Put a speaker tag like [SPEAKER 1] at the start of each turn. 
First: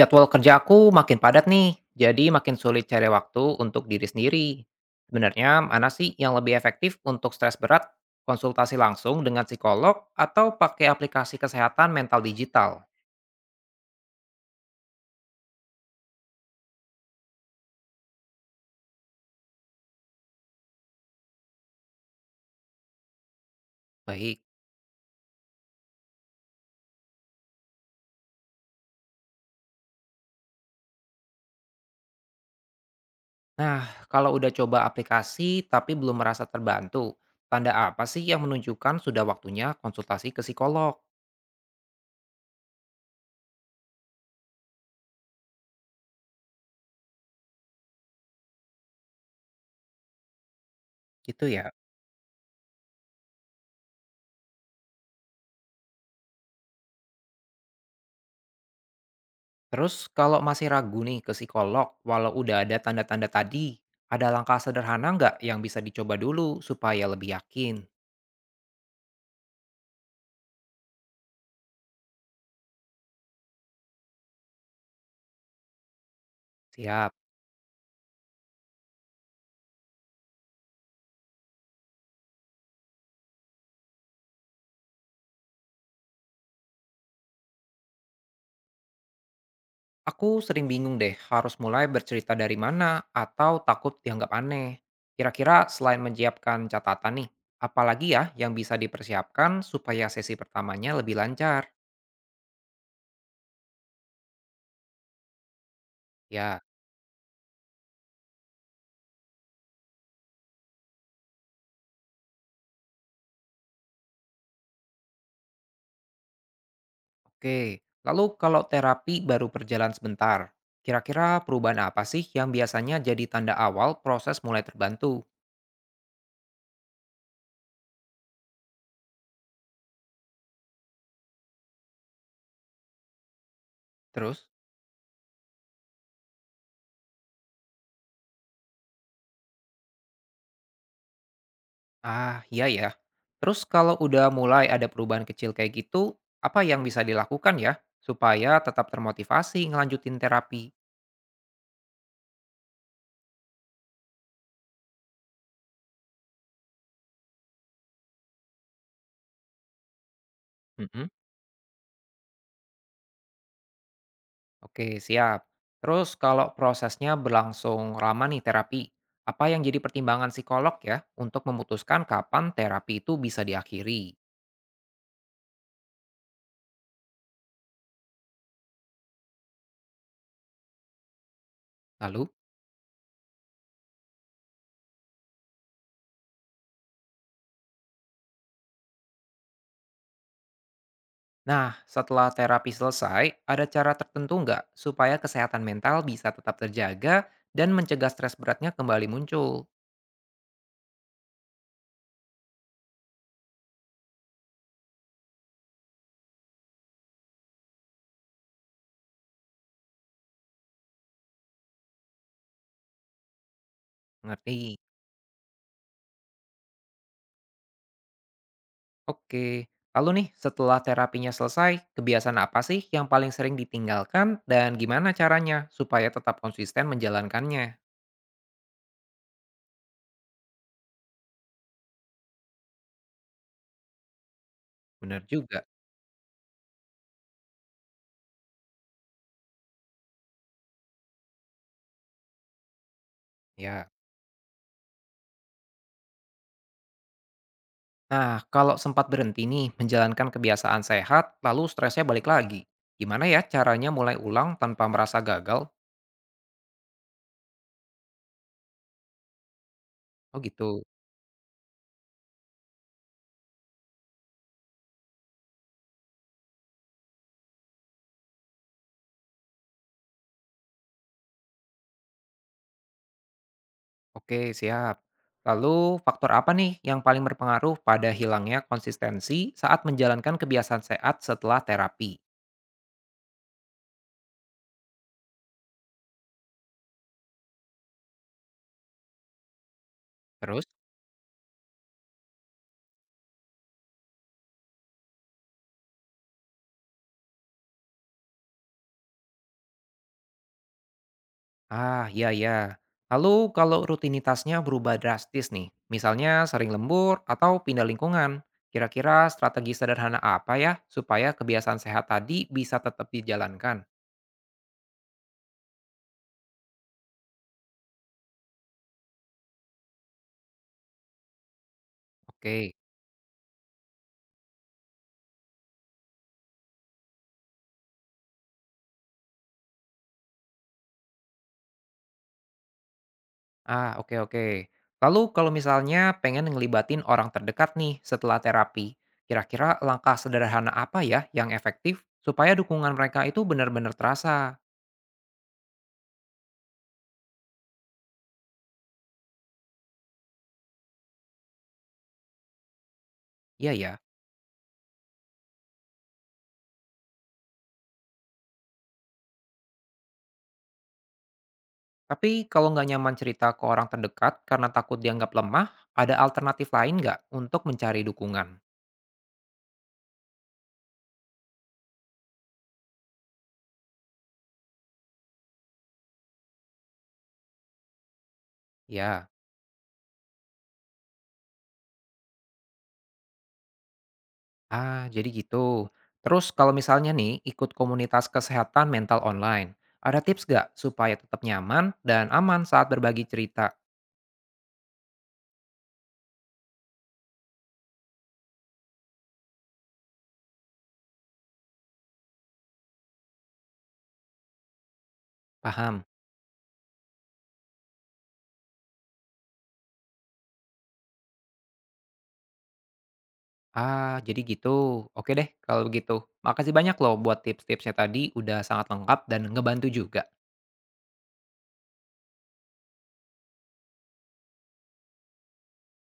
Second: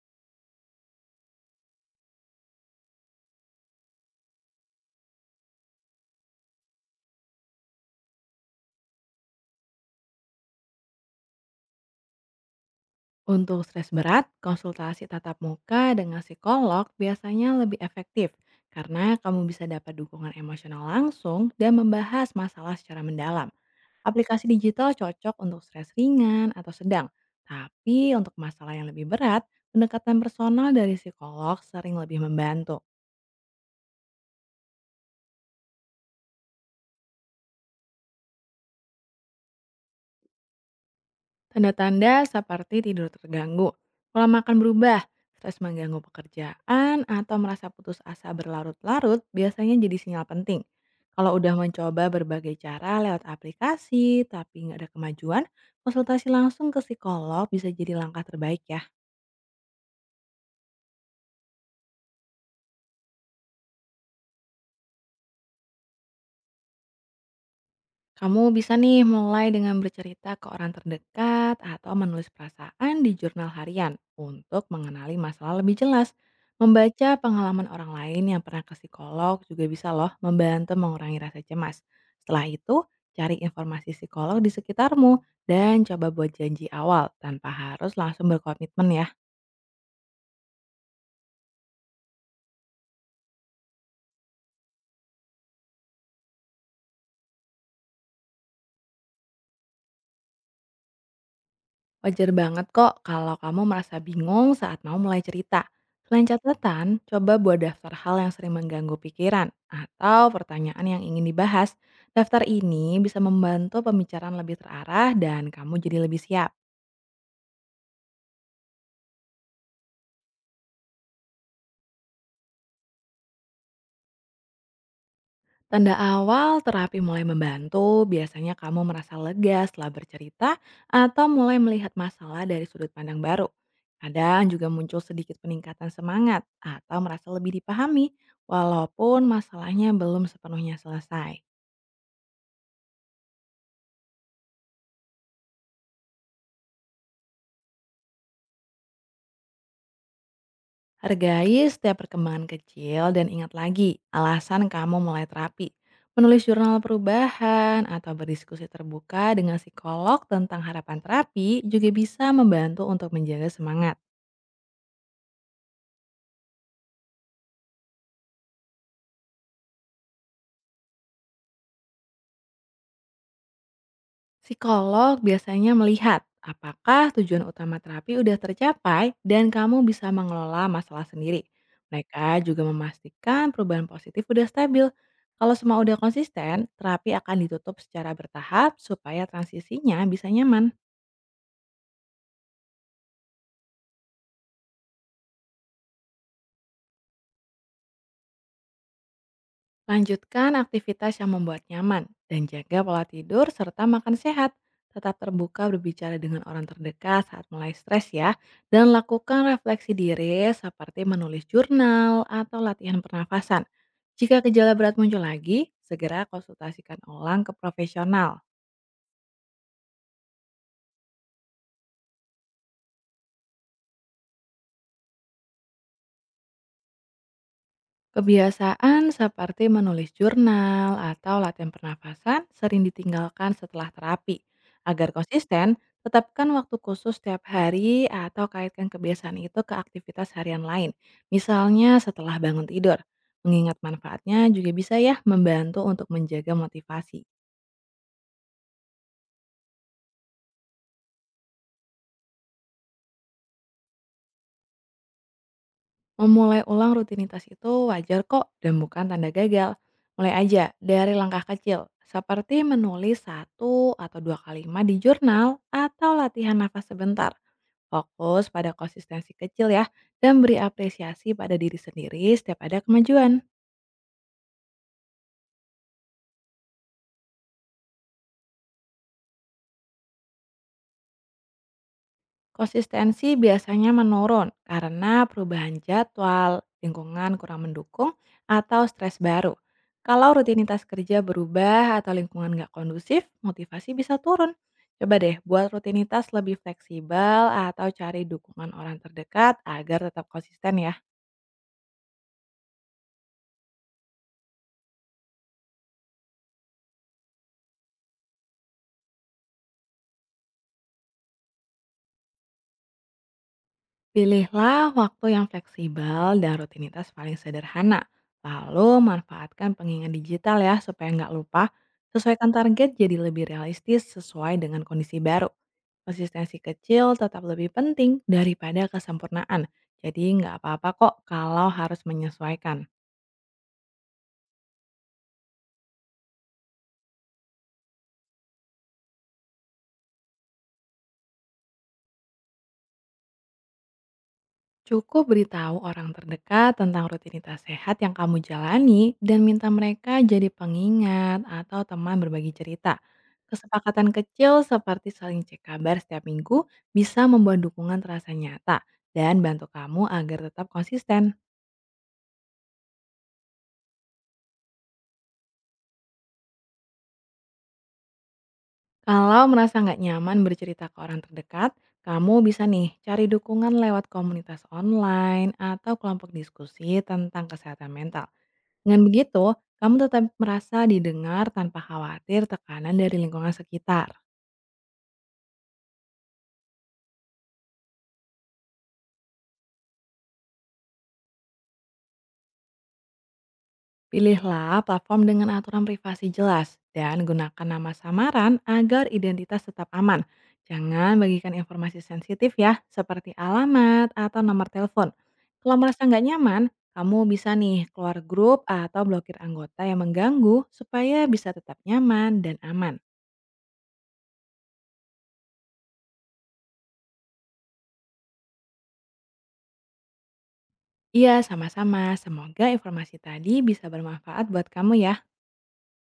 [SPEAKER 1] Jadwal kerjaku makin padat nih, jadi makin sulit cari waktu untuk diri sendiri. Sebenarnya mana sih yang lebih efektif untuk stres berat? Konsultasi langsung dengan psikolog atau pakai aplikasi kesehatan mental digital?
[SPEAKER 2] Untuk stres berat, konsultasi tatap muka dengan psikolog biasanya lebih efektif karena kamu bisa dapat dukungan emosional langsung dan membahas masalah secara mendalam.
[SPEAKER 1] Baik.
[SPEAKER 2] Aplikasi digital cocok untuk stres ringan atau sedang, tapi untuk masalah yang lebih berat, pendekatan personal dari psikolog sering lebih membantu.
[SPEAKER 1] Nah, kalau udah coba aplikasi tapi belum merasa terbantu, tanda apa sih yang menunjukkan sudah waktunya konsultasi ke psikolog?
[SPEAKER 2] Tanda-tanda seperti tidur terganggu, pola makan berubah, stres mengganggu pekerjaan, atau merasa putus asa berlarut-larut biasanya jadi sinyal penting. Kalau
[SPEAKER 1] Gitu
[SPEAKER 2] udah
[SPEAKER 1] ya.
[SPEAKER 2] mencoba berbagai cara lewat aplikasi tapi nggak ada kemajuan, konsultasi langsung ke psikolog bisa jadi langkah terbaik ya.
[SPEAKER 1] Terus kalau masih ragu nih ke psikolog, walau udah ada tanda-tanda tadi, ada langkah sederhana nggak yang bisa dicoba dulu supaya lebih yakin?
[SPEAKER 2] Kamu bisa nih mulai dengan bercerita ke orang terdekat atau menulis perasaan di jurnal harian untuk mengenali masalah lebih jelas.
[SPEAKER 1] Siap.
[SPEAKER 2] Membaca pengalaman orang lain yang pernah ke psikolog juga bisa loh membantu mengurangi rasa cemas. Setelah itu, cari informasi psikolog di sekitarmu dan coba buat janji awal tanpa harus langsung berkomitmen ya.
[SPEAKER 1] Aku sering bingung deh harus mulai bercerita dari mana atau takut dianggap aneh. Kira-kira selain menyiapkan catatan nih, apalagi ya yang bisa dipersiapkan supaya sesi pertamanya lebih lancar?
[SPEAKER 2] Wajar banget kok kalau kamu merasa bingung saat mau mulai cerita. Selain
[SPEAKER 1] Ya,
[SPEAKER 2] catatan, coba buat daftar hal yang sering mengganggu pikiran atau pertanyaan yang ingin dibahas. Daftar ini bisa membantu pembicaraan lebih terarah dan kamu jadi lebih siap.
[SPEAKER 1] oke. Lalu kalau terapi baru berjalan sebentar, kira-kira perubahan apa sih yang biasanya jadi tanda awal proses mulai terbantu?
[SPEAKER 2] Tanda awal terapi mulai membantu, biasanya kamu merasa lega setelah bercerita atau mulai melihat masalah dari sudut pandang baru. Kadang
[SPEAKER 1] Terus?
[SPEAKER 2] juga muncul sedikit peningkatan semangat atau merasa lebih dipahami, walaupun masalahnya belum sepenuhnya selesai.
[SPEAKER 1] Ah, iya ya. Terus kalau udah mulai ada perubahan kecil kayak gitu, apa yang bisa dilakukan ya supaya tetap termotivasi ngelanjutin terapi?
[SPEAKER 2] Hargai setiap perkembangan kecil dan ingat lagi alasan kamu mulai terapi. Menulis jurnal perubahan atau berdiskusi terbuka dengan psikolog tentang harapan
[SPEAKER 1] Mm-mm.
[SPEAKER 2] terapi juga bisa membantu untuk menjaga semangat.
[SPEAKER 1] Oke, siap. Terus kalau prosesnya berlangsung lama nih terapi, apa yang jadi pertimbangan psikolog ya untuk memutuskan kapan terapi itu bisa diakhiri?
[SPEAKER 2] Psikolog biasanya melihat apakah tujuan utama terapi udah tercapai dan kamu bisa mengelola masalah sendiri. Mereka
[SPEAKER 1] Lalu,
[SPEAKER 2] juga memastikan perubahan positif udah stabil. Kalau semua udah konsisten, terapi akan ditutup secara bertahap supaya transisinya bisa nyaman.
[SPEAKER 1] nah setelah terapi selesai, ada cara tertentu nggak supaya kesehatan mental bisa tetap terjaga dan mencegah stres beratnya kembali muncul?
[SPEAKER 2] Lanjutkan aktivitas yang membuat nyaman dan jaga pola tidur serta makan sehat. Tetap terbuka berbicara dengan orang terdekat saat mulai stres ya. Dan lakukan refleksi diri seperti menulis jurnal atau latihan pernafasan. Jika gejala
[SPEAKER 1] Ngerti?
[SPEAKER 2] berat muncul lagi, segera konsultasikan ulang ke profesional.
[SPEAKER 1] Oke, lalu nih setelah terapinya selesai, kebiasaan apa sih yang paling sering ditinggalkan dan gimana caranya supaya tetap konsisten menjalankannya?
[SPEAKER 2] Kebiasaan seperti menulis jurnal atau latihan pernafasan sering ditinggalkan setelah terapi. Agar
[SPEAKER 1] Bener juga,
[SPEAKER 2] konsisten, tetapkan waktu khusus setiap hari atau kaitkan kebiasaan itu ke aktivitas harian lain. Misalnya setelah bangun tidur. Mengingat
[SPEAKER 1] ya.
[SPEAKER 2] manfaatnya juga bisa ya membantu untuk menjaga motivasi.
[SPEAKER 1] Nah, kalau sempat berhenti nih menjalankan kebiasaan sehat, lalu stresnya balik lagi. Gimana ya caranya mulai ulang tanpa merasa gagal?
[SPEAKER 2] Memulai ulang rutinitas itu wajar kok dan bukan tanda gagal. Mulai
[SPEAKER 1] Oh
[SPEAKER 2] aja
[SPEAKER 1] gitu.
[SPEAKER 2] dari langkah kecil, seperti menulis satu atau dua kalimat di jurnal atau latihan nafas sebentar. Fokus pada konsistensi kecil ya, dan beri apresiasi pada diri sendiri setiap ada kemajuan.
[SPEAKER 1] Oke, siap. Lalu faktor apa nih yang paling berpengaruh pada hilangnya konsistensi saat menjalankan kebiasaan sehat setelah terapi?
[SPEAKER 2] Konsistensi biasanya menurun karena perubahan jadwal, lingkungan kurang mendukung, atau stres baru. Kalau
[SPEAKER 1] Terus?
[SPEAKER 2] rutinitas kerja berubah atau lingkungan nggak kondusif, motivasi bisa turun. Coba deh buat rutinitas lebih fleksibel atau cari dukungan orang terdekat agar tetap konsisten ya.
[SPEAKER 1] Ah, ya ya. Lalu kalau rutinitasnya berubah drastis nih, misalnya sering lembur atau pindah lingkungan, kira-kira strategi sederhana apa ya supaya kebiasaan sehat tadi bisa tetap dijalankan?
[SPEAKER 2] Pilihlah waktu yang fleksibel dan rutinitas paling sederhana. Lalu manfaatkan pengingat digital ya supaya nggak lupa. Sesuaikan
[SPEAKER 1] Oke.
[SPEAKER 2] target jadi lebih realistis sesuai dengan kondisi baru. Konsistensi kecil tetap lebih penting daripada kesempurnaan. Jadi nggak apa-apa kok kalau harus menyesuaikan.
[SPEAKER 1] Ah, oke oke. Lalu kalau misalnya pengen ngelibatin orang terdekat nih setelah terapi, kira-kira langkah sederhana apa ya yang efektif supaya dukungan mereka itu benar-benar terasa?
[SPEAKER 2] Cukup beritahu orang terdekat tentang rutinitas sehat yang kamu jalani dan minta mereka jadi pengingat atau teman berbagi cerita.
[SPEAKER 1] Iya ya.
[SPEAKER 2] Kesepakatan kecil seperti saling cek kabar setiap minggu bisa membuat dukungan terasa nyata dan bantu kamu agar tetap konsisten.
[SPEAKER 1] Tapi kalau nggak nyaman cerita ke orang terdekat karena takut dianggap lemah, ada alternatif lain nggak untuk mencari dukungan?
[SPEAKER 2] Kalau merasa nggak nyaman bercerita ke orang terdekat, kamu bisa nih cari dukungan lewat komunitas online atau kelompok diskusi tentang kesehatan mental. Dengan
[SPEAKER 1] Ya,
[SPEAKER 2] begitu, kamu tetap merasa didengar tanpa khawatir tekanan dari lingkungan sekitar.
[SPEAKER 1] ah jadi gitu. Terus kalau misalnya nih ikut komunitas kesehatan mental online, ada tips nggak supaya tetap nyaman dan aman saat berbagi cerita?
[SPEAKER 2] Pilihlah platform dengan aturan privasi jelas dan gunakan nama samaran agar identitas tetap aman. Jangan bagikan informasi sensitif ya, seperti alamat atau nomor telepon. Kalau merasa
[SPEAKER 1] Paham?
[SPEAKER 2] nggak nyaman, kamu bisa nih keluar grup atau blokir anggota yang mengganggu supaya bisa tetap nyaman dan aman.
[SPEAKER 1] Ah, jadi gitu. Oke deh kalau begitu. Makasih banyak loh buat tips-tipsnya tadi udah sangat lengkap dan ngebantu juga.
[SPEAKER 2] Iya, sama-sama. Semoga informasi tadi bisa bermanfaat buat kamu ya.